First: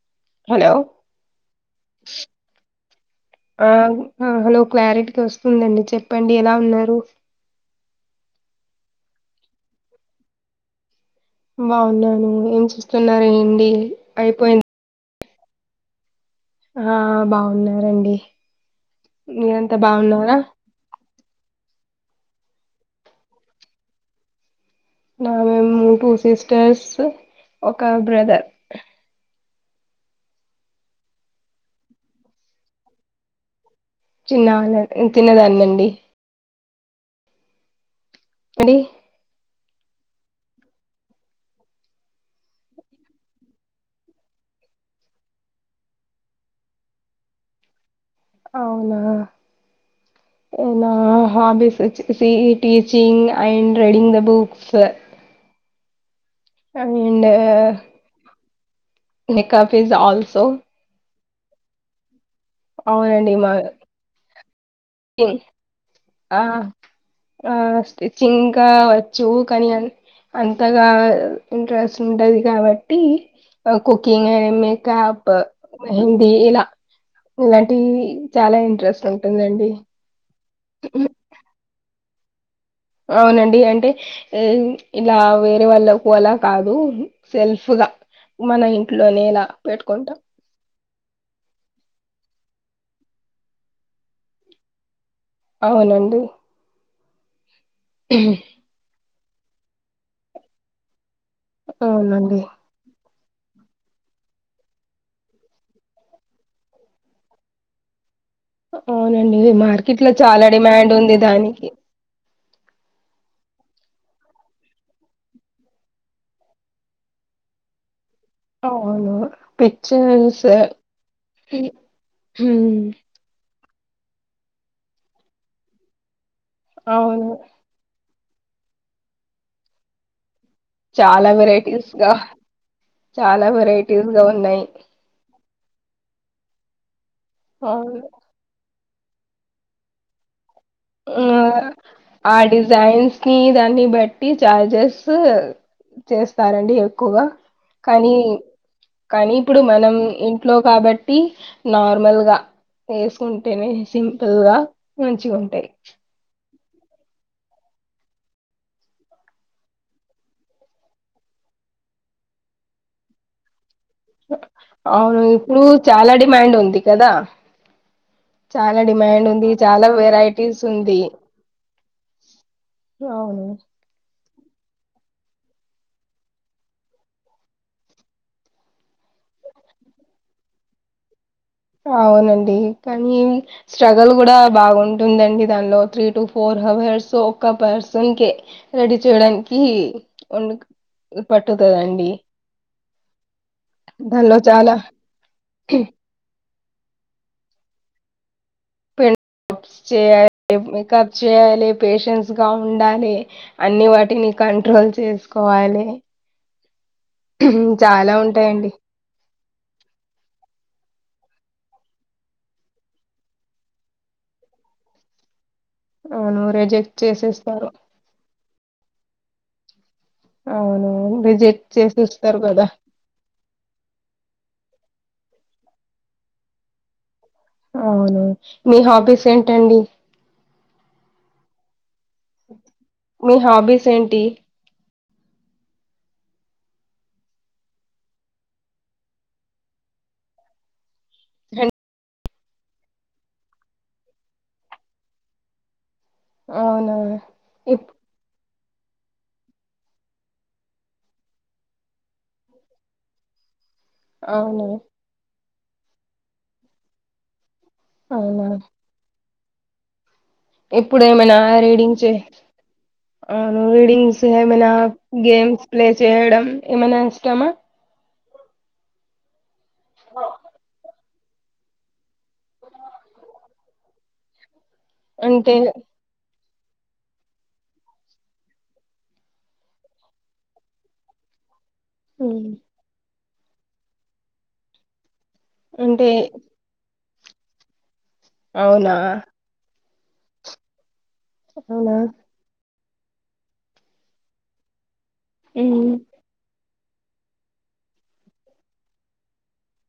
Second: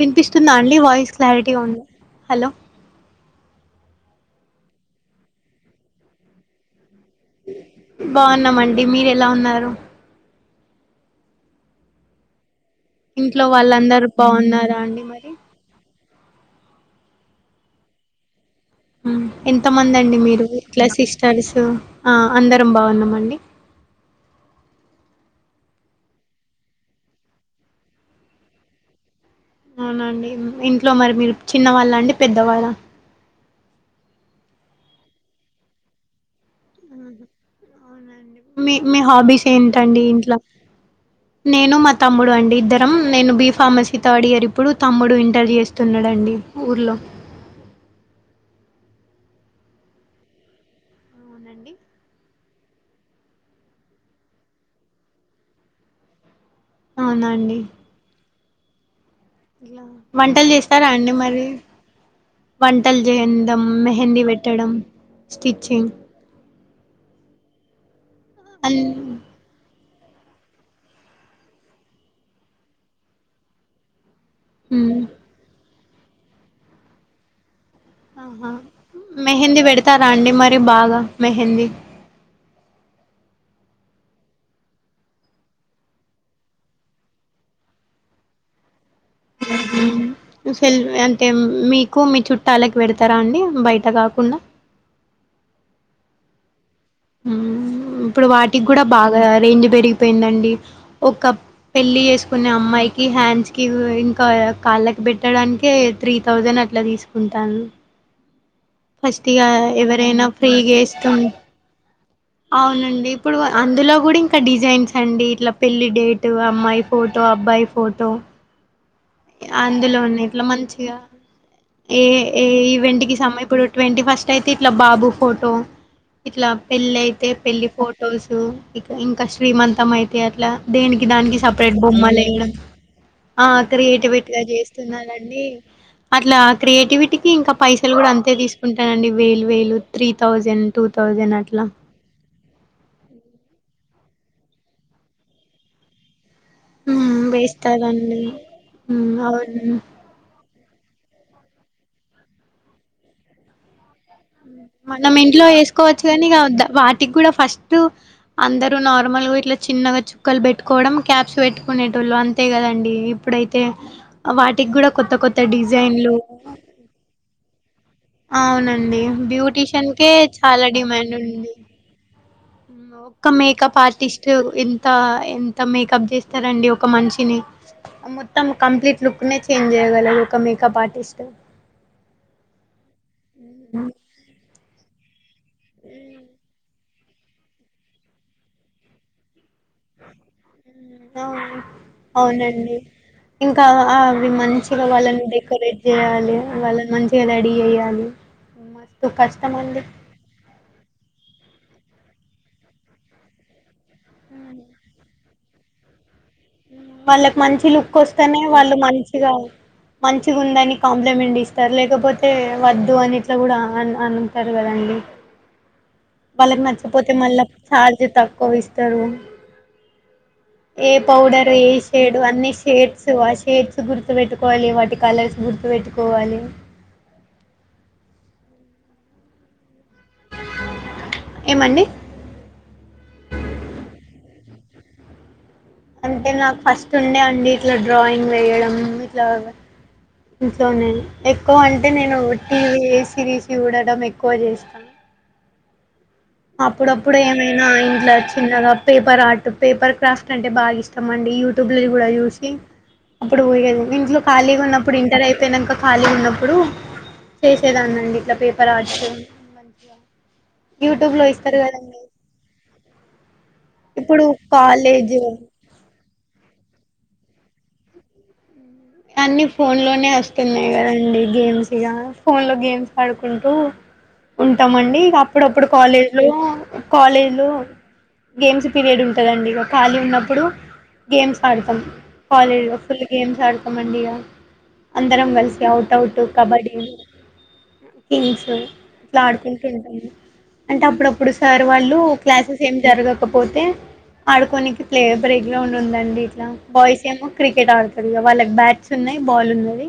వినిపిస్తుందా హలో అండి voice clarity ఉంది, హలో ఆ హలో క్లారిటీగా వస్తుందండి చెప్పండి ఎలా ఉన్నారు, బాగున్నామండి మీరు ఎలా ఉన్నారు. బాగున్నాను ఏంచేస్తా, ఇంట్లో వాళ్ళందరు బాగున్నారా అండి మరి ఆ బాగున్నారండి, ఎంత మీరంతా మంది అండి బాగున్నారా మీరు ఇట్లా సిట సిస్టర్సు అందరం బాగున్నామండి. నాకు మేము టూ సిస్టర్స్ ఒక బ్రదర్, అవునండి ఇంట్లో మరి, మీరు చిన్నవాళ్ళ అండి పెద్దవాళ్ళ చిన్న దాన్నిండి, అవునండి మీ అండి మీ హాబ్బీస్, ఏంటండి ఇంట్లో నేను మా తమ్ముడు అండి ఇద్దరం, నేను బి ఫార్మసీ థర్డ్ ఇయర్ ఇప్పుడు తమ్ముడు ఇంటర్ చేస్తున్నాడండి, ఊర్లో అవునా నా అవునండి హ్యాబిట్స్ వచ్చేసి teaching, and reading in the books, ఎనో అవునండి వంటలు చేస్తారా, అండి మరి [unintelligible] వంటలు అవునండి మా చేదాం, మెహందీ పెట్ పెట్టడం, స్టిచింగ్ ఆ ఆ స్టిచింగ్ ఇంకా అన్ వచ్చు కనీ అంతగా ఇంట్రెస్ట్ ఉంటది, కాబట్టి కొత్త ఇంకా ఎం అండీ మ్మ్ మేకప్ మెహందీ ఇలా ఇలా ఆహా మెహందీ పెడతారా అండి మరి ఎ బాగా మెహందీ, అవునండి అంటే ఇలా వేరే వాళ్ళకు అలా కాదు సెల్ఫ్గా మన ఇ ఉ యుస్లీమి అంటే మీకు ఎక్కువ మీ చుట్టాలకు పెడతారా అండి బయట కాకుండా, అవునండి హు ఇప్పుడు వాటికి కూడా బాగా రేంజ్ పెరిగిపోయిందండి ఒక పెళ్లిి అవునండి చేేసుకునే అమ్మాయి హ్యాండ్స్ కి ఇంకా కాళ్ళకి పెట్టడానికి త్రీ థౌజండ్ అట్లా తీసుకుంటాను ఫస్ట్ అవునండి ఇగ మార్కెట్ లో ఎవరైనా చాలా ఫ్రీగా డిమాండ్ ఉంది ఏస్తుం దానికి అవునండి ఇప్పుడు అందులో కూడా ఇంకా డిజైన్స్ అండి ఇట్లా పెళ్లిి డేటు అమ్మాయి ఫోటో అబ్బాయి ఫోటో అవును అందులోనే ఎట్లా పిక్చర్స్ మంచిగా ఏ ఏ ఈవెంట్ కి సమయ పడు ట్వంటీ ఫస్ట్ అయితే ఇట్లా బాబు ఫోటో ఇట్లా పెళ్లిి అయితే అవును పెళ్లిి ఫోటో చూసు ఇక ఇంకా శ్రీమంతం అయితే అట్లా దేనికి చాలా దానికి సపరేట్ వెరైటీస్ గా చాలా వెరైటీ వీటుబట్టుగా చేస్తున్నానండి అట్లా క్రియేటివిటీ ఇంకా పైస అవును కూడా అంతే తీసుకు ఉంటానండి వేలు వేలు త్రీ థౌజండ్ టూ థౌజండ్ అట్లా సైన్స్ ని దాన్ని బట్టి చార్జెస్ చేస్త స్తారండి హ్మ్ ఎక్కువగా కానీ వేస్తారండి హ్మ్ కానీ ఇప్పుడు అవును మనం ఇంట్లో కాబట్టి నార్మల్గా వేసుకుంటేనే సిం లుగా మంచిగా ఉంటాయి చ్చ కానిక వాటికి కూడా ఫస్ట్ అందరూ నార్మల్గా ఇట్లా చిన్నగా చుక్కలు పెట్టుకోవడం క్యాప్స్ పెట్టుకునేటోళ్ళు అంతే కదండి ఇప్పుడైతే వాటికి కూడా కొత్త అవును కొత్త ఇప్పుడు డిజైన్లు చాలా డిమాండ్ ఉంది కదా చాలా అవునండి డిమాండ్ ఉంది చాలా బ్యూటీషియన్కే వెరైటీస్ చాలా డిమాండ్ ఉంది ఒక్క అవును మేకప్ ఆర్టిస్ట్ ఎంత ఎంత మేకప్ చేస్తారండి ఒక మనిషిని మొత్తం కంప్లీట్ లుక్ న చేంజ్ చేయగలదు ఒక మేకప్ ఆర్టిస్ట్ అవునండి కానీ స్ట్రగల్ కూడా బాగుం ఉందండి దానిలో త్రీ టు ఫోర్ అవర్స్ ఒక పర్సన్ క రెడీ చేయడానికిం నఅవునండి ఇంకా అవి దానిలో చాలా మంచిగా వాళ్ళని డెకరేట్ చేయాలి వాళ్ళని మంచిగా రెడీ చేయాలి మ ప్ చేయాలి మేకప్ చేయాలి పేషెన్స్ గా ఉండాలి అన్ని వాటిని కంట్రోల్ చేసుకోవాలి వాళ్ళకి మంచి లుక్ చాలా వస్తేనే ఉంటాయండి వాళ్ళు మంచిగా మంచిగా ఉందని కాంపి ఎండిస్తారు లేకపోతే వద్దు అనిట్లా కూడా అంటారు కదండి అవును వాళ్ళకి రిజెక్ట్ నాచ్చిపోతే మళ్ళా చేసేస్తారు చార్జ తక్కువ ఇస్ తరు అవును పౌడర్ రిజెక్ట్ ఏ షేడ్ చేసేస్తారు అన్ని కదా షేడ్స్ ఆ షేడ్స్ గుర్తు పెెట్టుకోవాలి వాటి కలర్స్ గుర్తుపెట్టుకోవాలి అవునును మీ హాబీస్ ఏంటండి ఏమండి మీ హాబీస్ ఏంటి అంటే నాకు ఫస్ట్ ఉండే అండి ఇట్లా డ్రాయింగ్ వేయడం ఇట్లా సోనే ఎక్కువ అంటే నేను టీవీ సిరీస్ చూడడం ఎక్కువ చేస్తా అవునా అప్పుడప్పుడు ఏమైనా ఇప్ ఇంట్లో చిన్న పేపర్ ఆర్ట్ పేపర్ క్రాఫ్ట్ అంటే బాగా ఇష్టం అండి యూట్యూబ్ లో కూడా చూసి అప్పుడు పోయేది ఇంట్లో అవునా ఖాళీగాన్నప్పుడు ఇంటర్ అయి పెన్నాక ఖాళీ ఉన్నప్పుడు చేసేదాన్నిండి ఇట్లా పేపర్ ఆర్ట్స్ మంచిగా ఎప్పుడు మనా రీడింగ్ రీడింగ్స్ ఇప్పుడు మనా కాలేజ్ గేమ్స్ ప్లేస్ చేయడం ఏమనా ఇష్టమా అన్ని ఫోన్ లోనే వస్తున్నాయి కదండి గేమ్స్ ఇగా ఫోన్ లో గేమ్స్ ఆడుకుంటూ ఉం ఇస్తాంమండి ఇక అంటే అప్పుడప్పుడు కాలేజ్ లో కాలేజ్లో గేమ్స్ పీరియడ్ ఉంటుందండి ఇక ఖాళీ ఉన్నప్పుడు గేమ్స్ ఆడుతు మ్మ్ కాలేజ లో ఫుల్ గేమ్స్ ఆ మండి ఇగ అం అందరం కలిసి ఔట్ అంటే అవుట్ కబడ్డీ హింగ్స్ అవునా ఇట్లా ఆడుకుంటూ ఉంటాము అంటే అప్పుడప్ప ఇప్పుడు సార్ అవునా వాళ్ళు క్లాసెస్ ఏం జరగకపోతే ఆడుకోనే కి ప్లే బ్రేక్ గ్రౌండ్ మ్మ్ ఉందండి ఇట్లా బాయస్ ఏమో క్రికెట్డుతరు వాళ్ళ బ్యాట్స్ ఉన్నాయి బాల్ ఉన్నది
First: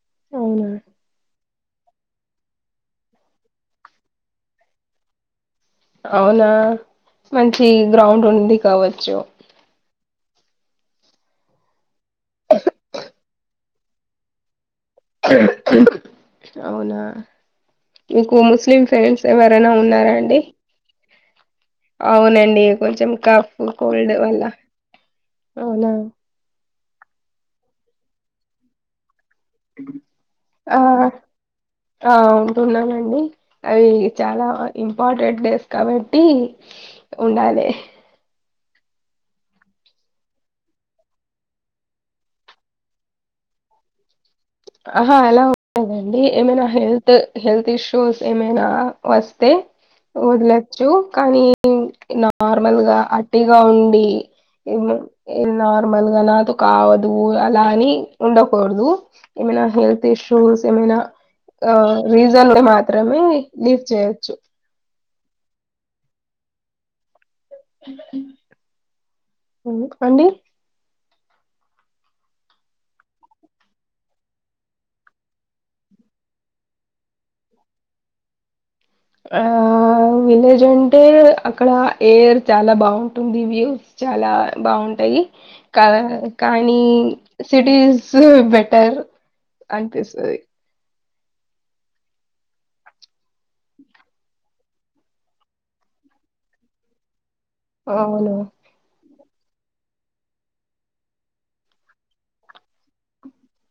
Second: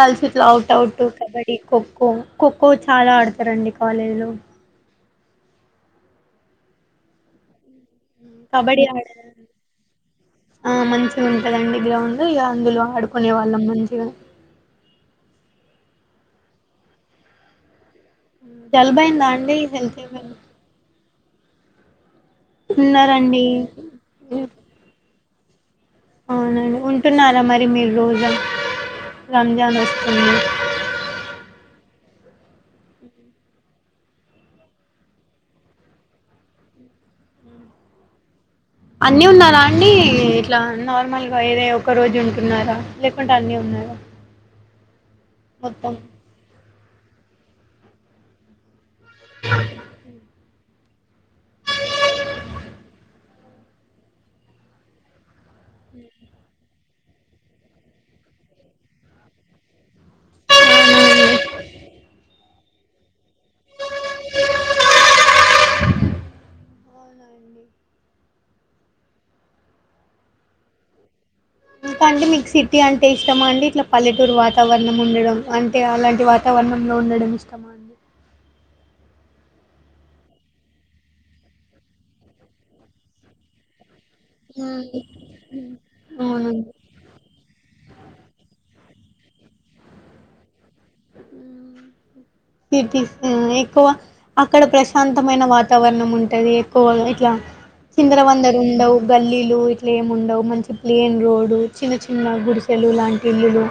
కల్చట్లు అవునా ఔట్ ఔట్ కబడ్డీ ఈ ఖో ఖో, ఖో ఖోో చాలా ఆడతారండి కాలేజీలో అవునా మంచి గ్రౌండ్ కబడ్డీ ఆడ ఉందికావచ్చు ఆ మంచిగా ఉంటుందండి గ్రౌండ్ ఇక అందులో ఆడుకునే వాళ్ళం మంచిగా అవునా మీకు ముస్లిం ఫ్రెండ్స్ జలుబయిందా అండి ఎవరనా హెల్త్ ఉన్నారా అండి అవునండి కొంచెం ఉన్నారండి కఫ్ కోల్డ్ వల్ల అవునా అవునండి ఉంటున్నారా మరి మీరు రోజ రంజాన్ వస్తుంది ఆ ఆ ఉంటున్నానండి అవి చాలా ఇంపార్టెంట్ డేస్ కాబట్టి ఉండాలి అన్నీ ఉన్నారా అండి ఇట్లా నార్మల్గా ఏదో ఒక రోజు ఉంటున్నారా లేకుంటే అన్నీ ఉన్నారా ఆహా అలా మొత్తం ఉంటదండి ఏమైనా హెల్త్ హెల్త్ ఇష్యూ షోస్ ఏమైనా వస్తే ద్ల కానీ నార్మల్ గా అటిగా ఉండి నార్మల్ గా నాతో కావదు అలా అని ఉండకూడదు ఏమ హెల్ ఇష్యూస్ ఏమైనా రీల్ మాత్రమే లీవ్ చేయొచ్చు అండి ఇంకా అండి మీకు సిటీ అంటే ఇష్టమా అండి ఇట్లా పల్లెటూరు వాతావరణం ఉండడం అంటే అలాంటి వాతావరణంలో ఉండడం ఇష్టమా అండి ఆ విలేజ్ అంటే అక్కడ ఎయిర్ చాలా బాగుంటుంది వ్యూస్ చాలా బాగుంటాయి అవునండి కానీ సిటీస్ యూ బెటర్ అనిపిస్తది సిటీస్ ఎక్కువ అక్కడ ప్రశాంతమైన వాతావరణం ఉంటది ఎక్కువ ఇట్లా చిందర అవును. వందర ఉండవు గల్లీలు ఇట్లా ఏము ఉండవు మంచి ప్లేన్ రోడ్ చిన్న చిన్న గుడిసెలు లాంటి ఇల్లులు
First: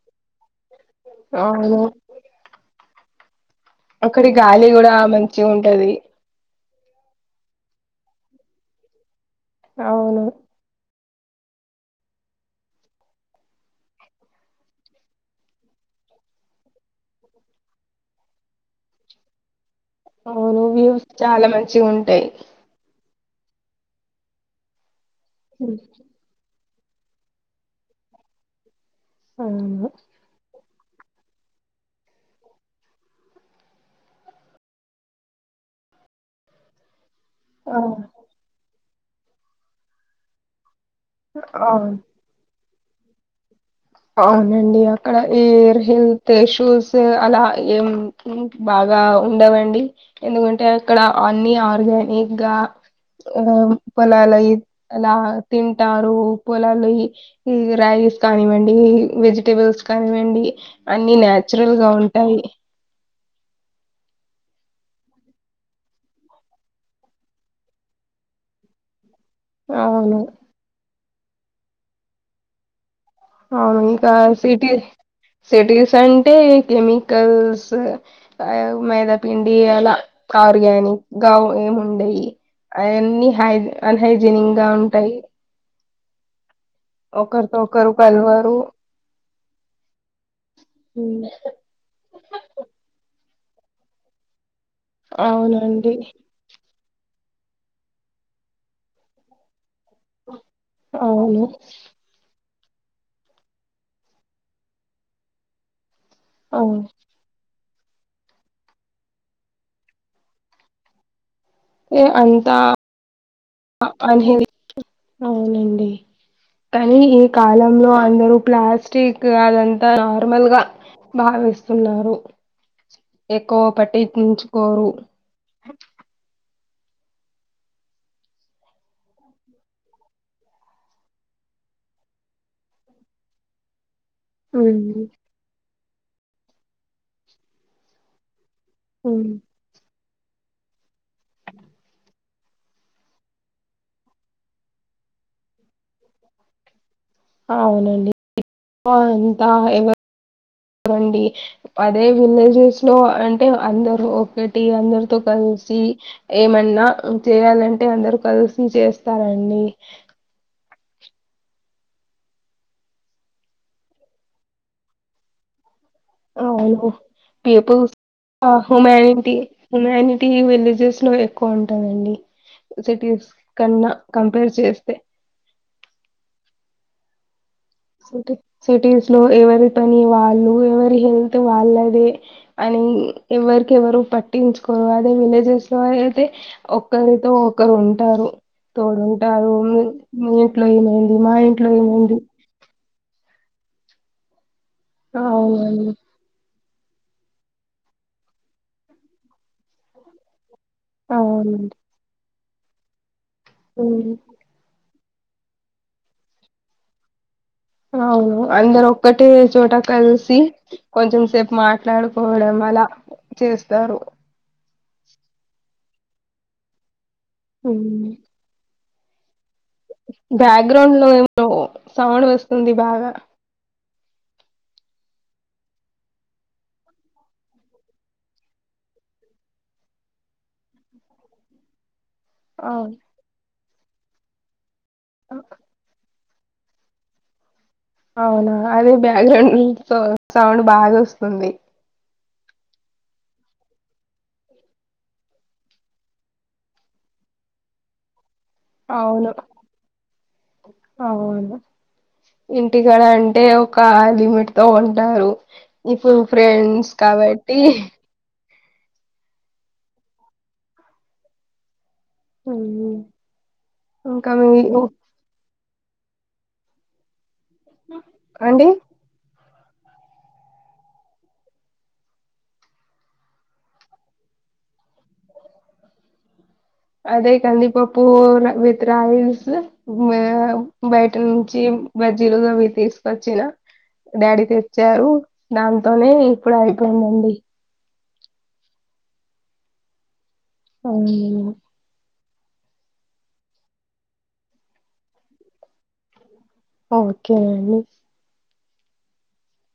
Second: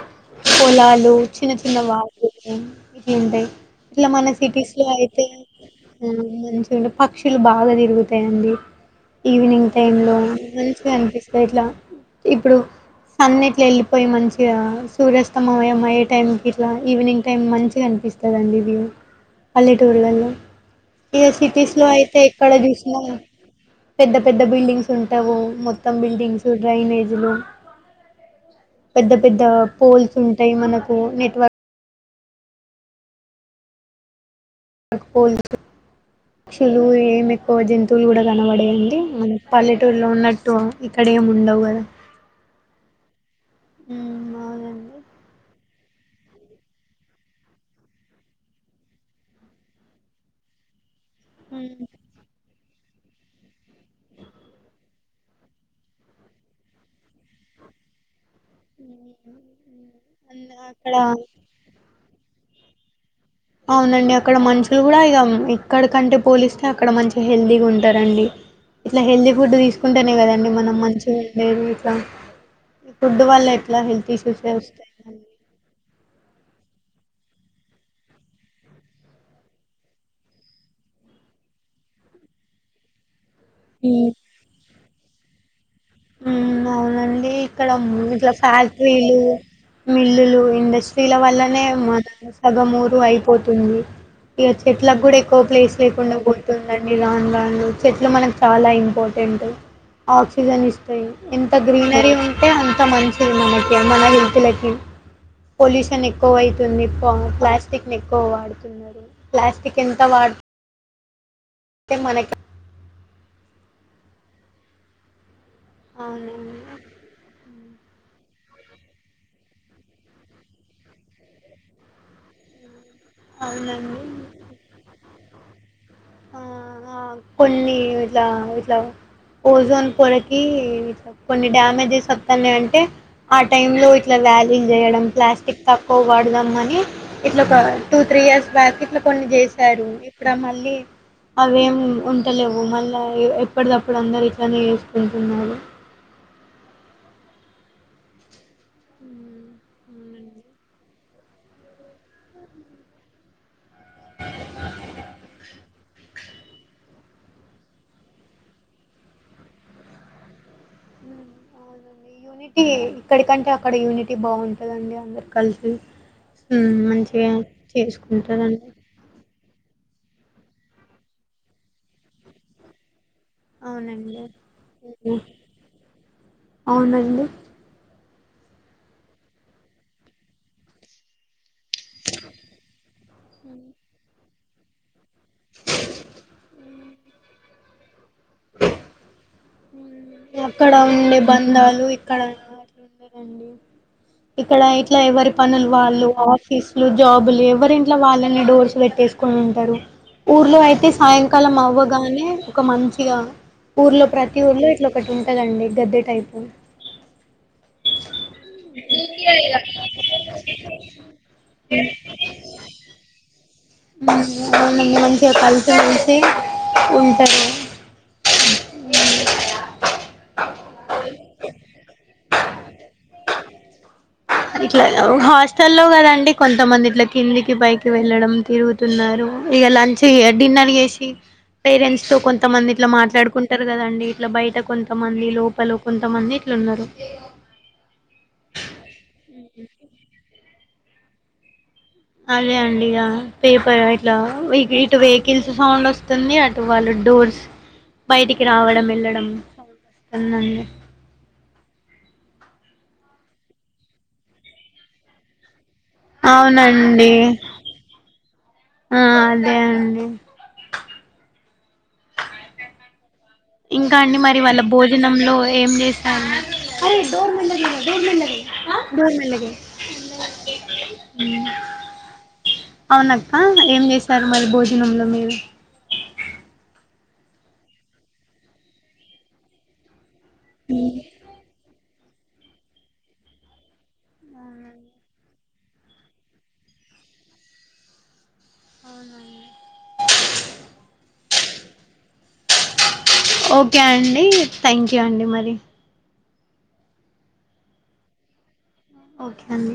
పొలాలు చిన్న చిన్న అవును. వాటి ఇదింట అక్కడి గాలి కూడా మంచి ఉంటది ఎంటే పక్షులు బాగా తిరుగుతయండి ఈవినింగ్ టైమ్ లో అవును. మంచిగా కనిపింది ఇట్లా ఇప్పుడు సన్ ఇట్లా వెళ్ళిపోయి మంచిగా సూర్యాస్తమ ఏే టైంకి ఇట్లా ఈవినింగ్ టైం మంచిగా అనిపిస్తుందిండి ఉ పల్లెటూర్లలో అవును. వ్యూస్ ఇక చాలా సిటీస్ లో అయితే మంచిగుంటాయి. ఎక్కడ చూసినా పెద్ద పెద్ద బిల్డింగ్ ఉంటావో హ్మ్. మొత్తం బిల్డింగ్స్ డ్రైనేజ్ లు పెద్ద పెద్ద అవును. పోల్స్ ఉంటాయి మన నెట్వర్ పోల్ చెల్లు ఏమి ఎక్కువ ఆ! జంతువులు కూడా కనబడవు అండి మన పల్లెటూరులో ఉన్నట్టు ఇక్కడ ఏమి ఉండవు కదా అవును. అవునండి ఎవరి కన్నా ఈ హెల్త్ ఇష్యూస్ అలా ఏం బాగా ఉండవండి ఎందుకంటే ఇక్కడ అన్ని ఉమ్ ఆర్గానిక్ గా ఆ పొలాలు అవి అలా తింటారు పొలాలు అవి ఈ రైస్ కాని ఈ వెజిటబుల్స్ కానీ ఇవ్వండి అంద- అక్కడ అన్ని నాచురల్ గా ఉన్ టయి అవునండి అక్కడ మనుషులు కూడా ఇక ఇక్కడికి అంటే పోలిస్తే అక్కడ మంచిగా హెల్దీగా ఉంటారండి ఇట్లా హెల్దీ ఫుడ్ తీసుకుంటేనే అవును కదా అండి మనం మంచిగా మేము ఇట్ల అవును ఇంకా సిటీ సిటీస్ అంటే ఇంకా మికి తస్ ఆ మైదాపిండి అలా ఆర్గానిక్ గా ఏమి ఉండేవీ అవన్నీ హై ఆన్ హైజినిక్ గా టై ఉ అవునండి ఇక్కడ ఒకరు ముజ కలవరు ఫ్యాక్టరీలు మిల్లు లు ఇండస్ట్రీ ల ఉమ్, వల్లనే [unintelligible] సగం ఊరు అయి పోతుంది ఇగ చెట్ల కి కూడా ఎక్కువ ప్లేస్ అవునండి లేకుండా పోతుంది [unintelligible] చెట్లు మనకు చాలా ఇంపార్టెంట్ ఆక్సిజన్ ఇస్ అవును ఎంత గ్రీనరీ ఉన్ యే అంత మంచిగుండట్లే మన హెల్త్ లకి పొల్యూషన్ ఎక్ టూ అవును అయితుంది పో క్లాస్ ప్లాస్టిక్ ని ఎక్కువ వాడుతున్నారు ప్లాస్టిక్ ఎంత వాడుత్ ఏ అంత అ అన్ హెల్ది అవునండి కాలంలో అందరూ ప్లాస్టిక్ అదంతా నార్మల్ గా భావిస్తున్నారు ఎక్కువ అవునండి. పట్టించుకోరు [unintelligible] ఆ ఆ కొన్ని ఇట్లా ఇట్లా ఓజోన్ పొరకి కొన్ని డ్యామేజెస్ అత్తన్నాయి అంటే ఆ టైం లో ఇట్లా వ్యాల్యూల్ ఉమ్ చేయడం ప్లాస్టిక్ తక్కువ వాడదాం అని ఇట్లా ఒక టూ త్రీ ఇయర్స్ ప్యాకెట్లు కొన్ని ఉమ్ జేసారు ఇప్ ఇప్పుడ మళ్ళీ అవేం ఉంటలేవు మళ్ళా ఎప్పటిదప్పుడు అందరు ఇట్లానే చేసుకుంటున్నారు అవునండి ఎక్కువ అంత హ్మ్. అవునండి. ఎవరుండరండి అదే విలేజెస్ లో అంటే అందరు ఒకటి అందరితో కల్సి ఏమన్నా జేయాలంటే అందరు కల్సి జేస్తారండి యూనిటీ ఇక్కడికంటే అక్కడ యూనిటీ బావుంటదండి అందరు కల్సి అవును పిపు చేసుకుంటారండి. అహుమేంటి హుమానిటీ విలేజెస్ లో ఎక్కువ ఉంటదండి సిటీస్ కన్నా అవునండి కంపేర్ చేస్తే అవునండి సిటీ సిటీస్ లో ఎవరి పని వాళ్ళు ఎవరి హెల్త్ వాళ్ళదే అని ఎవ్వరికెవ్వరు బట్ పట్టించుకోరు అదే విలేజెస్ లో అయితే ఒకరితో ఒకరు ఉం టారు తోడుంటారు మీ ఇంట్లో అక్కడ ఏమైంది మా ఇంట్లో ఏమైంది ఉండదండి డి ఇప్ ఇక్కడ ఇట్లా ఎవరి పనులు అవునండి వాళ్ళు అఫ్ ఫీసులు జాబులు ఎవరింట్లో వాళ్ళని డోర్స్ పెట్టేసుకుని ఉంటారు ఊర్లో అయిత్ తే సాయంకాలం అవునండి అవ్వగానే ఒక మంచ్ ఇగ ఊర్లో ఉమ్, ప్రతి ఊర్లే ఇట్లా అట్లుంటదండి గద్దె టైపు అవును అందరు ఒక్కటే చోట కలిసి కొంచెం సేపు మాట్లాడుకోవడం అలా. చేస్తారు ఉమ్, మంచిగా కల్చర్సి ఉంటారు. హ ఇ బ్యాక్గ్రౌండ్ లో ఏమో సౌండ్ వస్తుంది బాగా ఇట్లా హాస్టల్లో కదండి కొంతమంది ఇట్లా కిందికి పైకి వెళ్ళడం తిరుగుతున్నారు ఇక లంచ్ డిన్నర్ చేసి పేరెంట్స్. సో కొంతమంది ఇట్లా అవును మాట్లాడుకు ఉంటారు కదండి ఇట్లా బయట కొంత. కొంతమంది లోపల కొంతమంది లు ఉన్నారు అవునా అదే బ్యాక్గ్రౌండ్ సౌ సౌండ్ బాగా వస్తుంది అదే అండి ఇక పేపర్ ఇట్లా ఇటు వెహికల్స్ సౌండ్ వస్తుంది అటు వాళ్ళు డోర్స్ బయటికి. రావడం అవును వెళ్లడంస్తుడి అవును ఇంటికాడ అంటే ఒక లిమిట్ తో ఉంటారు ఇప్పుడు ఫ్రెండ్స్ అవునండి కాబట్టి ఆ అదే అండి అ ఇంకా అండి మరి వాళ్ళ భోజనంలో ఏం చేస్తారు బో మనగే అండి బోర్ మనే అవునక్క ఏం చేశారు మరి భోజనంలో మీరు. అదే కందిప పూ విత్ రయిల్స్. మ బయట నుంచి బజ్జీలుగా అవి తీసుకొచ్చిన డాడీ తెచ్చారు దాంతోనే ఇప్పుడు అయిపోయిందండి. అవునండి అవును ఓకే అండి థ్యాంక్ యూ అండి మరి ఓకేనండి ఓకే నండి